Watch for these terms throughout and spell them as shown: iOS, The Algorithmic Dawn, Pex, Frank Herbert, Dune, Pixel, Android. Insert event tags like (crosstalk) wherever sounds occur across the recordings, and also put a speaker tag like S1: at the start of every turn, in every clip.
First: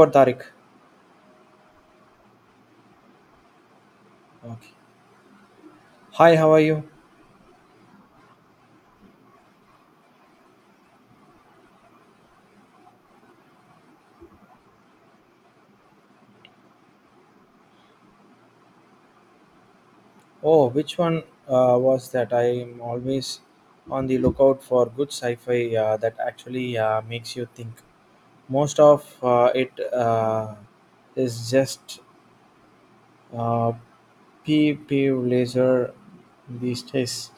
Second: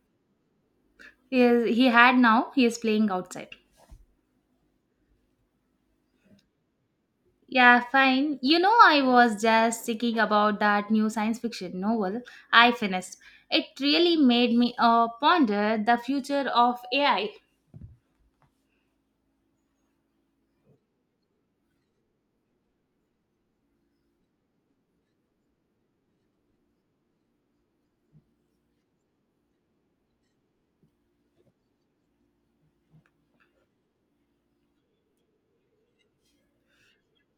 S1: For Tariq.
S2: He, is- he had now, he is playing outside.
S1: Okay. Hi, how are you?
S2: Yeah, fine. You know, I was just thinking about that new science fiction novel I finished. It really made me ponder the future of AI.
S1: Oh, which one was that? I am always on the lookout for good sci-fi that actually makes you think. Most of it uh, is just uh, pee pee laser these days.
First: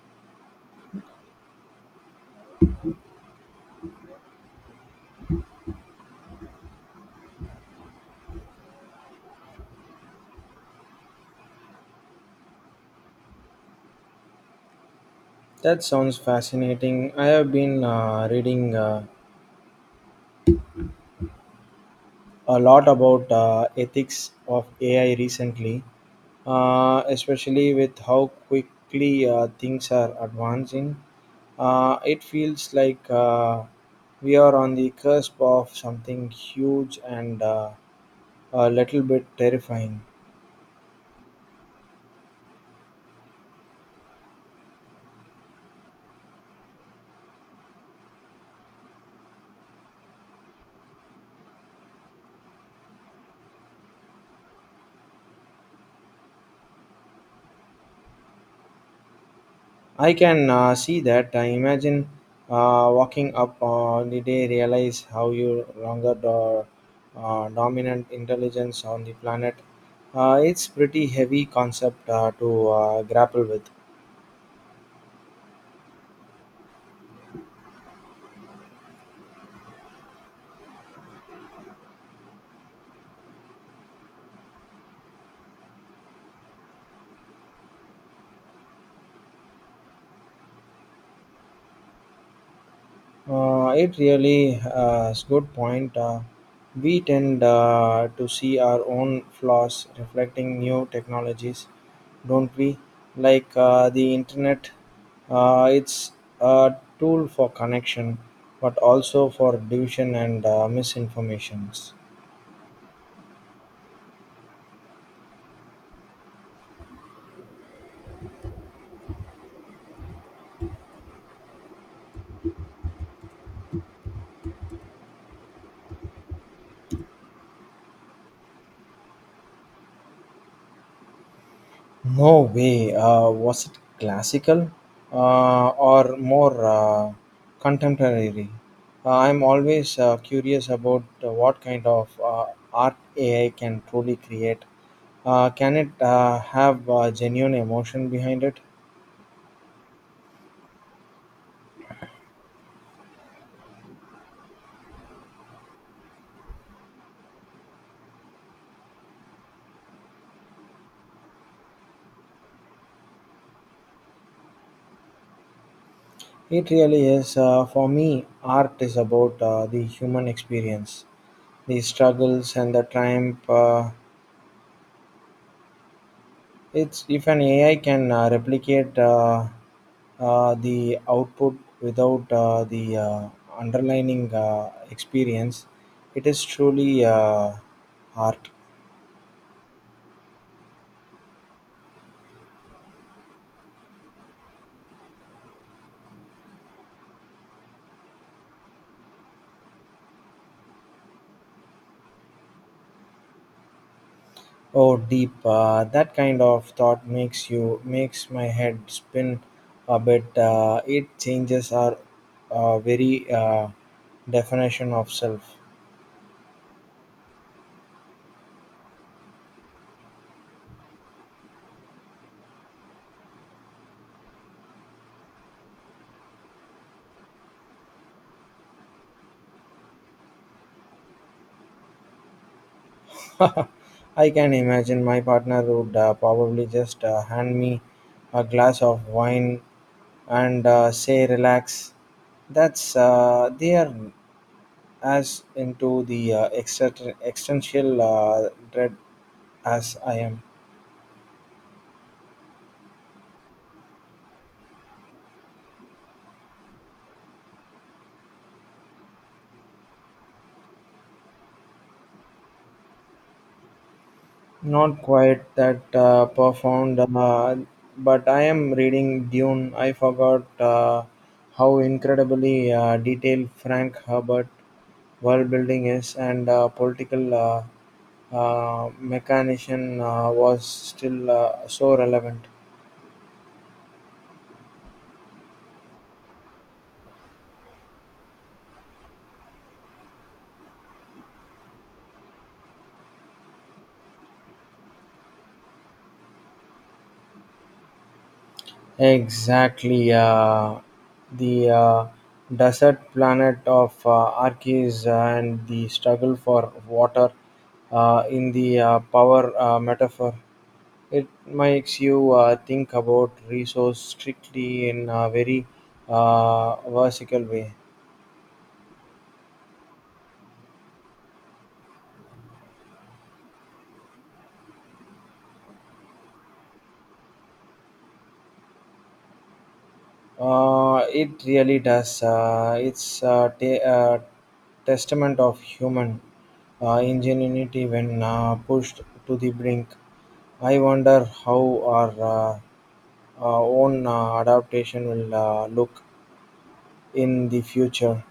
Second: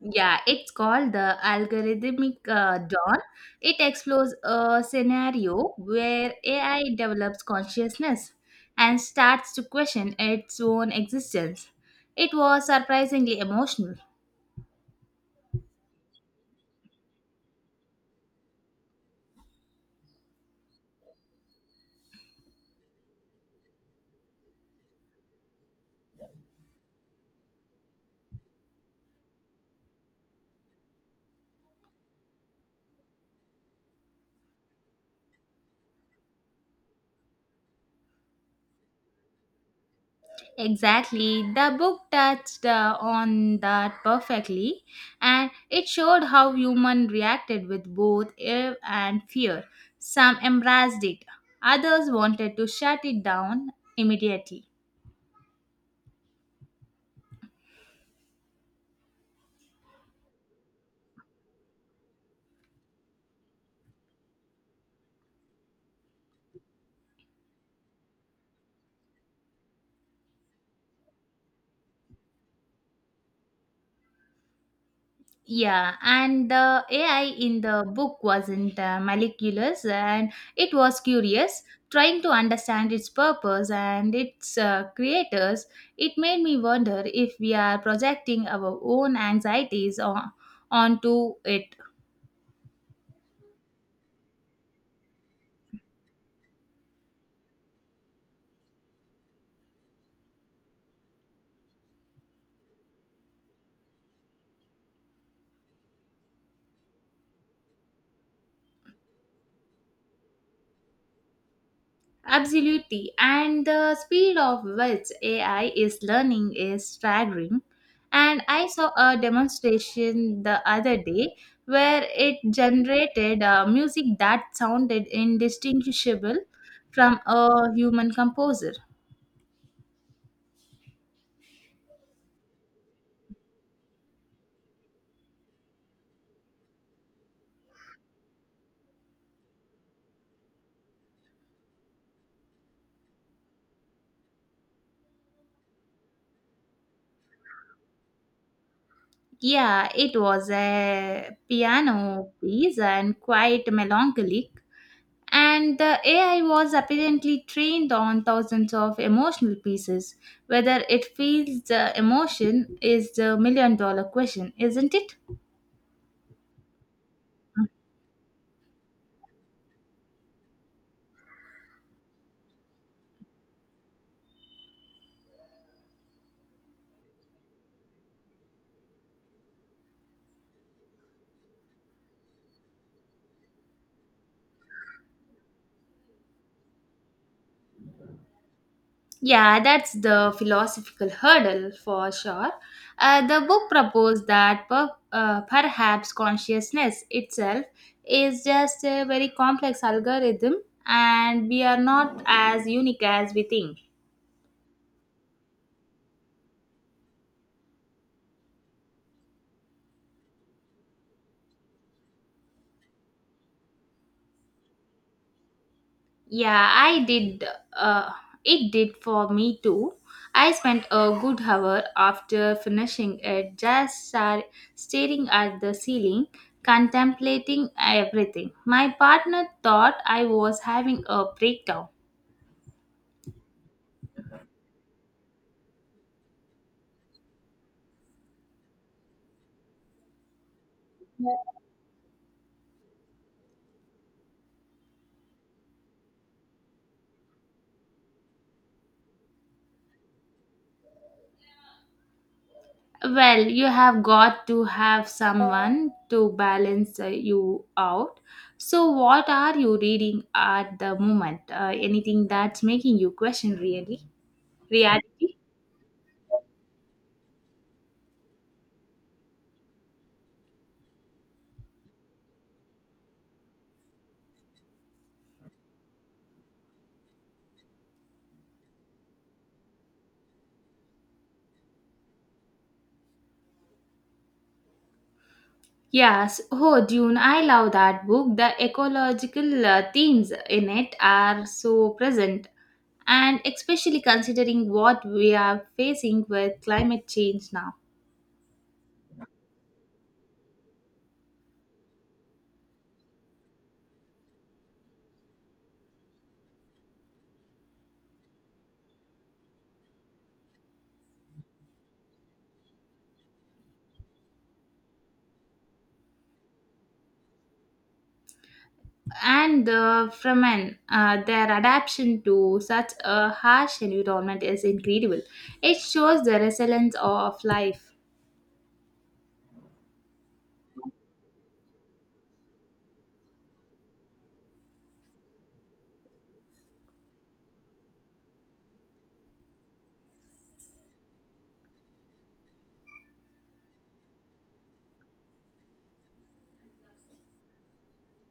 S2: Yeah, it's called The Algorithmic Dawn. It explores a scenario where AI develops consciousness and starts to question its own existence. It was surprisingly emotional.
S1: That sounds fascinating. I have been reading a lot about ethics of AI recently, especially with how quickly things are advancing. It feels like we are on the cusp of something huge and a little bit terrifying.
S2: Exactly. The book touched on that perfectly and it showed how human reacted with both awe and fear. Some embraced it, others wanted to shut it down immediately.
S1: I can see that. I imagine walking up on the day, realize how you longer the dominant intelligence on the planet. It's pretty heavy concept to grapple with.
S2: Yeah, and the AI in the book wasn't malicious and it was curious, trying to understand its purpose and its creators. It made me wonder if we are projecting our own anxieties onto it.
S1: It really is good point. We tend to see our own flaws reflecting new technologies, don't we? Like the internet, it's a tool for connection, but also for division and misinformations.
S2: Absolutely. And the speed of which AI is learning is staggering. And I saw a demonstration the other day where it generated music that sounded indistinguishable from a human composer.
S1: No way. Was it classical or more contemporary? I'm always curious about what kind of art AI can truly create. Can it have genuine emotion behind it?
S2: Yeah, it was a piano piece and quite melancholic, and the AI was apparently trained on thousands of emotional pieces. Whether it feels the emotion is the million dollar question, isn't it?
S1: It really is. For me, art is about the human experience, the struggles and the triumph. It's if an AI can replicate. The output without the underlining experience it is truly art.
S2: Yeah, that's the philosophical hurdle for sure. The book proposed that perhaps consciousness itself is just a very complex algorithm and we are not as unique as we think.
S1: Oh deep, that kind of thought makes my head spin a bit. It changes our very definition of self.
S2: Yeah, I did. Uh, it did for me too. I spent a good hour after finishing it just staring at the ceiling, contemplating everything. My partner thought I was having a breakdown.
S1: (laughs) I can imagine my partner would probably just hand me a glass of wine and say relax. That's they are as into the existential dread as I am.
S2: Well, you have got to have someone to balance you out. So, what are you reading at the moment? Anything that's making you question really
S1: Not
S2: reality?
S1: quite that profound, but I am reading Dune. I forgot how incredibly detailed Frank Herbert world building is, and political mechanician was still so relevant.
S2: Yes, oh Dune, I love that book. The ecological themes in it are so present, and especially considering what we are facing with climate change now,
S1: Exactly. The desert planet of Arches and the struggle for water in the power metaphor. It makes you think about resource strictly in a very versatile way.
S2: and the Fremen, their adaptation to such a harsh environment is incredible. It shows the resilience of life.
S1: It really does. It's a testament of human ingenuity when pushed to the brink. I wonder how uh, our own adaptation will look in the future.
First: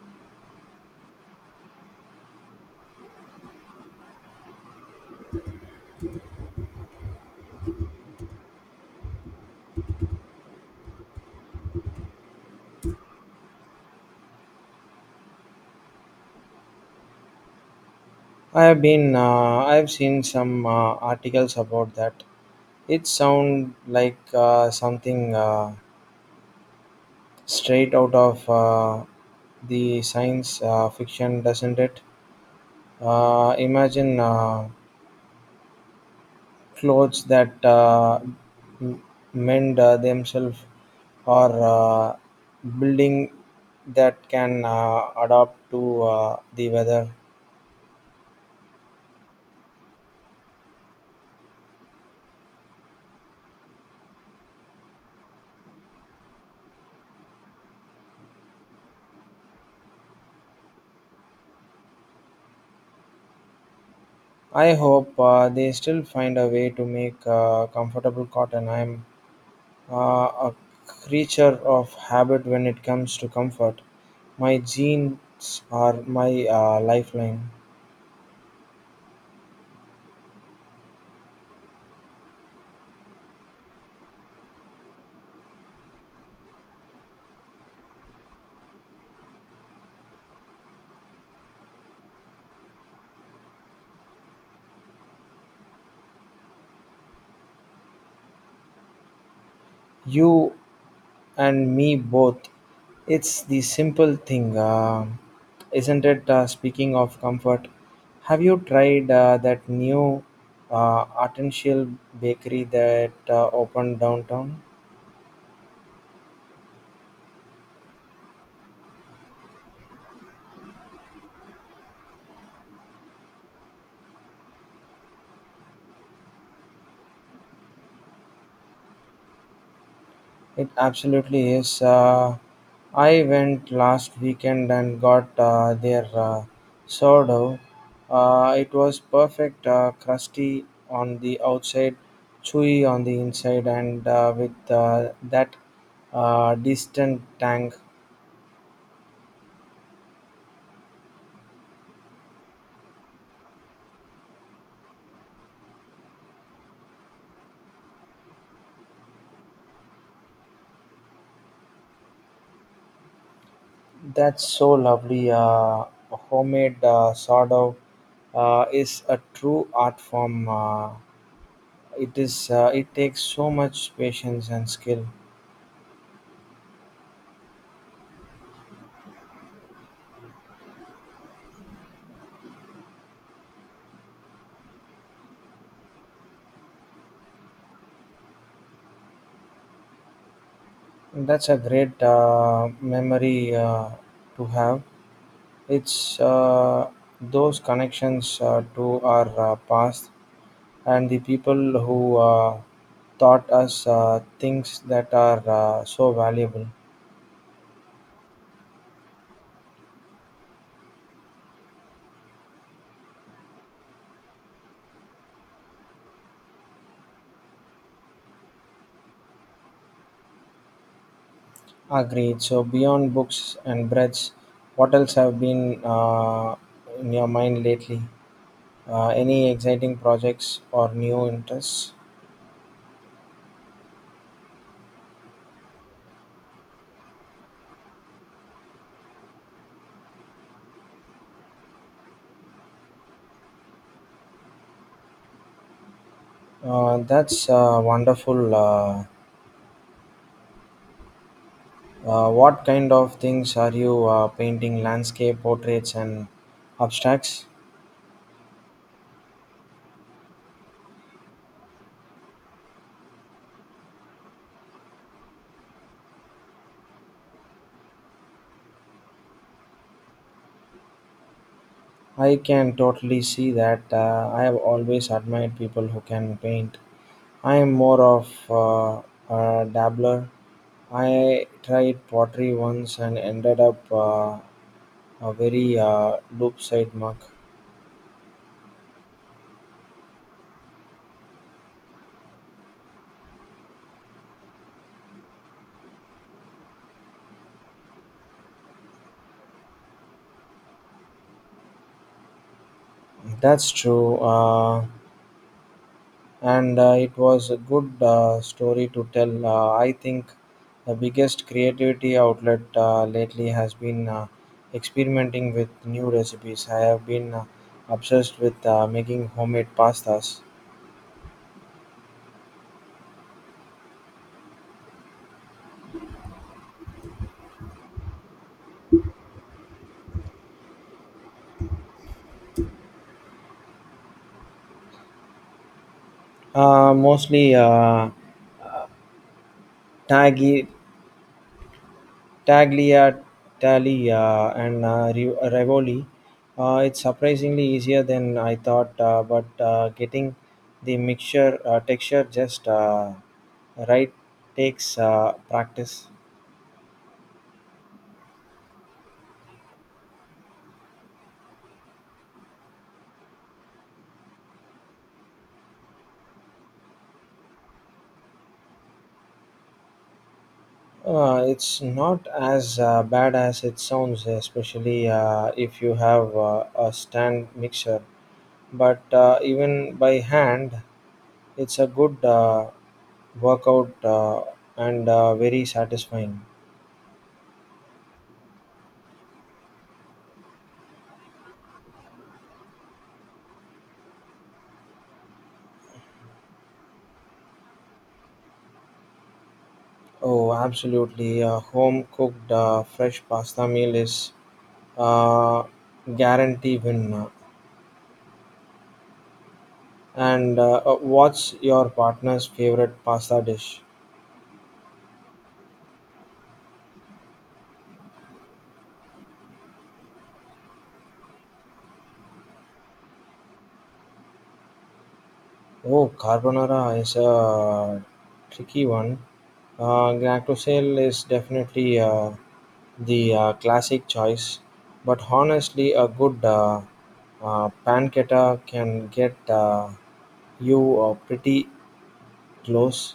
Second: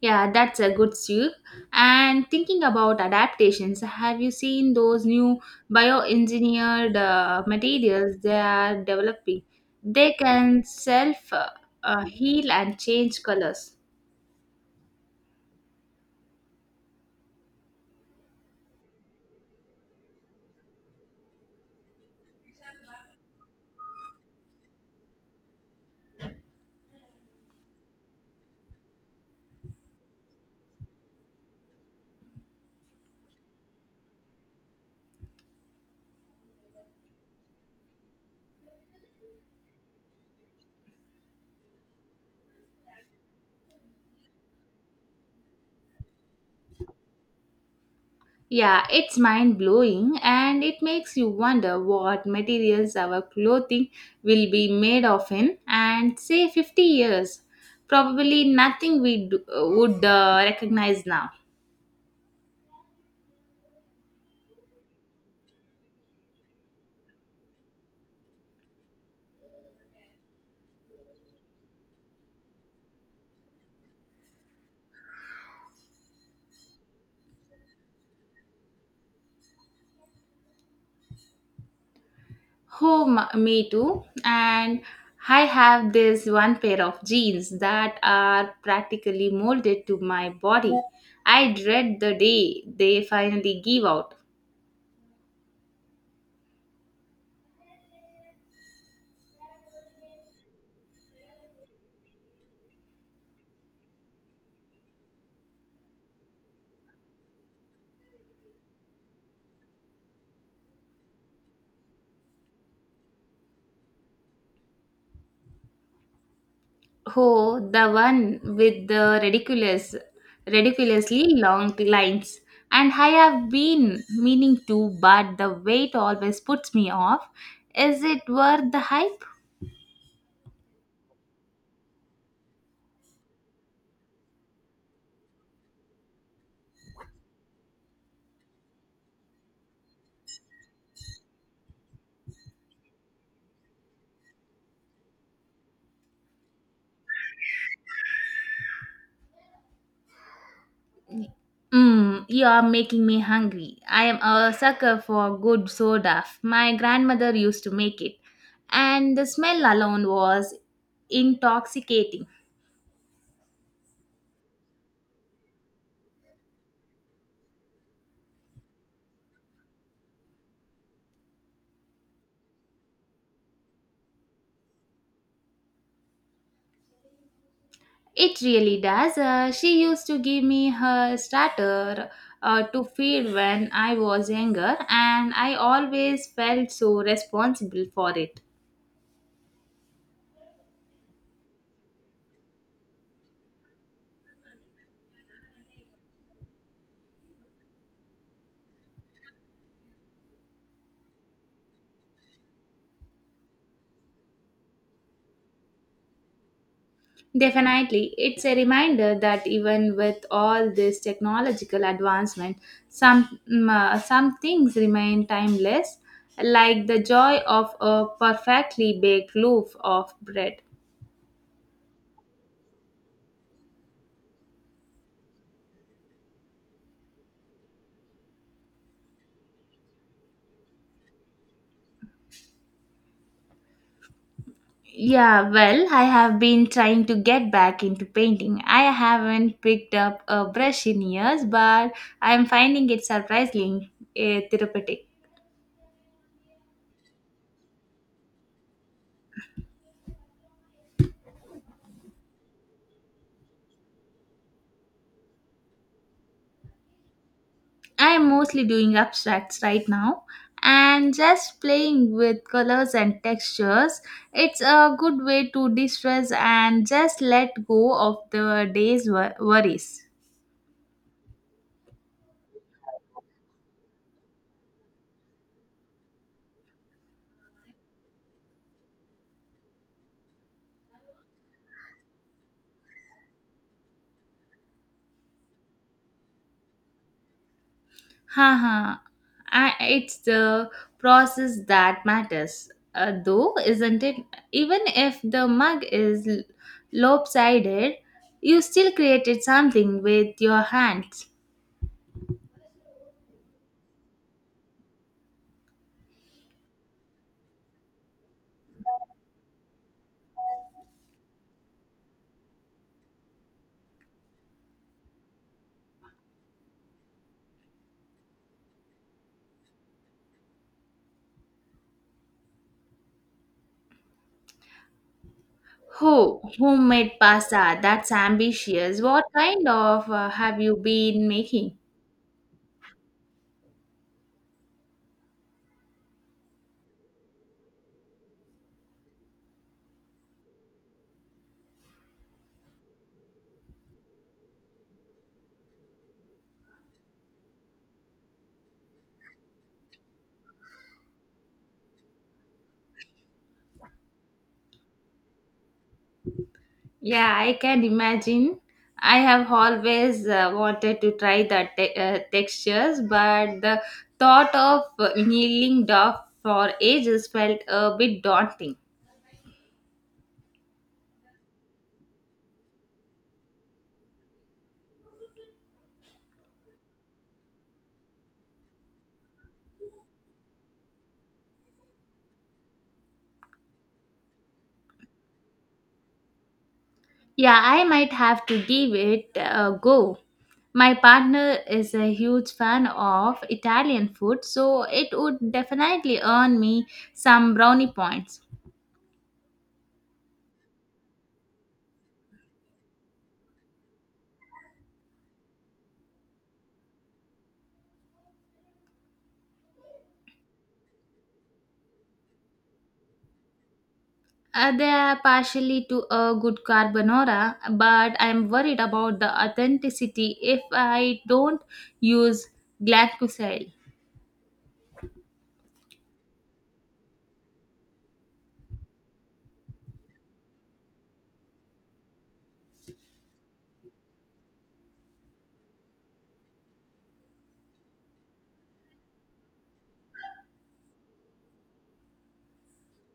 S2: Yeah, that's a good soup. And thinking about adaptations, have you seen those new bioengineered materials they are developing? They can self heal and change colors.
S1: I have seen some articles about that. It sounds like something straight out of the science fiction, doesn't it? Imagine clothes that m- mend themselves or building that can adapt to the weather.
S2: Yeah, it's mind blowing and it makes you wonder what materials our clothing will be made of in, and say 50 years. Probably nothing we do would recognize now.
S1: I hope they still find a way to make comfortable cotton. I'm uh, a creature of habit when it comes to comfort. My jeans are my lifeline.
S2: Oh, me too. And I have this one pair of jeans that are practically molded to my body. I dread the day they finally give out.
S1: You and me both. It's the simple thing, isn't it? Speaking of comfort, have you tried that new artisanal bakery that opened downtown?
S2: Oh, the one with the ridiculously long lines. And I have been meaning to, but the weight always puts me off. Is it worth the hype?
S1: It absolutely is. I went last weekend and got their sourdough. It was perfect, crusty on the outside, chewy on the inside, and with that distant tang.
S2: Mm, you are making me hungry. I am a sucker for good soda. My grandmother used to make it, and the smell alone was intoxicating.
S1: That's so lovely. Homemade sourdough is a true art form. It is. It takes so much patience and skill.
S2: It really does. She used to give me her starter to feed when I was younger, and I always felt so responsible for it.
S1: That's a great memory to have. It's those connections to our past and the people who taught us things that are so valuable.
S2: Definitely, it's a reminder that even with all this technological advancement, some things remain timeless, like the joy of a perfectly baked loaf of bread.
S1: Agreed. So, beyond books and breads, what else have been in your mind lately? Any exciting projects or new interests?
S2: Yeah, well, I have been trying to get back into painting. I haven't picked up a brush in years, but I'm finding it surprisingly therapeutic.
S1: That's a wonderful. Uh, what kind of things are you painting? Landscape portraits and abstracts?
S2: I'm mostly doing abstracts right now and just playing with colors and textures. It's a good way to de stress and just let go of the day's worries.
S1: I can totally see that. I have always admired people who can paint. I am more of a dabbler. I tried pottery once and ended up a very loop side mug.
S2: Haha, it's the process that matters, though, isn't it? Even if the mug is lopsided, you still created something with your hands.
S1: That's true. And it was a good story to tell. I think the biggest creativity outlet lately has been experimenting with new recipes. I have been obsessed with making homemade pastas,
S2: Oh, homemade pasta. That's ambitious. What kind of have you been making?
S1: mostly tagli, tagliatelle and ravioli. It's surprisingly easier than I thought, but getting the mixture texture just right takes practice.
S2: Yeah, I can imagine. I have always wanted to try the textures, but the thought of kneeling down for ages felt a bit daunting.
S1: It's not as bad as it sounds, especially if you have a stand mixer. But even by hand, it's a good workout and very satisfying.
S2: Yeah, I might have to give it a go. My partner is a huge fan of Italian food, so it would definitely earn me some brownie points.
S1: Oh, absolutely. A home cooked fresh pasta meal is uh, guarantee win. And what's your partner's favorite pasta dish?
S2: They are partially to a good carbonara, but I'm worried about the authenticity if I don't use glyphosate.
S1: Oh, carbonara is a tricky one. Gnatosel is definitely the classic choice, but honestly, a good pancetta can get you pretty close.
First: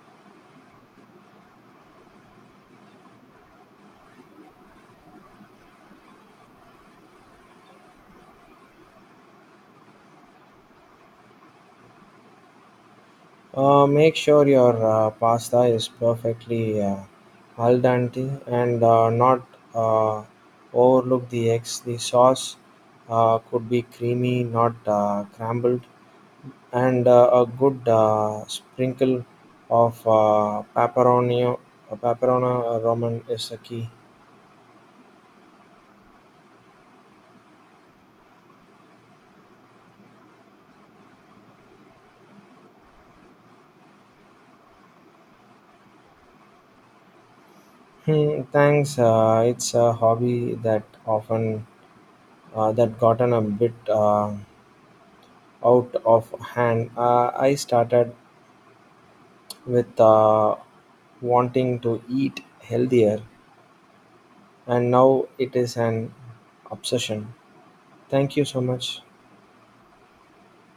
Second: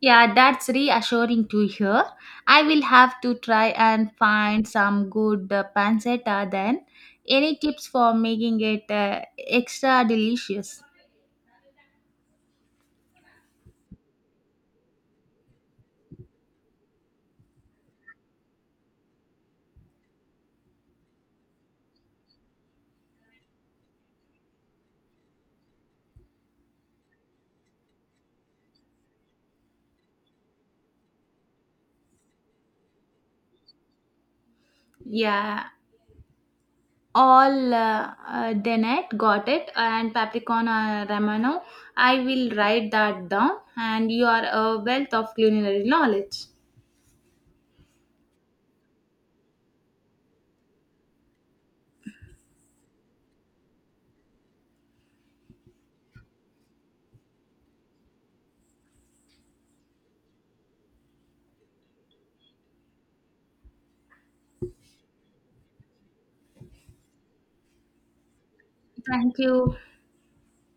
S2: Yeah, that's reassuring to hear. I will have to try and find some good pancetta then. Any tips for making it extra delicious?
S1: Make sure your pasta is perfectly al dente and not uh, overlook the eggs. The sauce could be creamy, not crumbled. And a good sprinkle of pepperoni Roman is a key.
S2: Yeah, all Denet got it and Papricon Romano. I will write that down and you are a wealth of culinary knowledge.
S1: Hmm, thanks. It's a hobby that often that gotten a bit out of hand. I started with wanting to eat healthier, and now it is an obsession. Thank you so much.
S2: Thank you.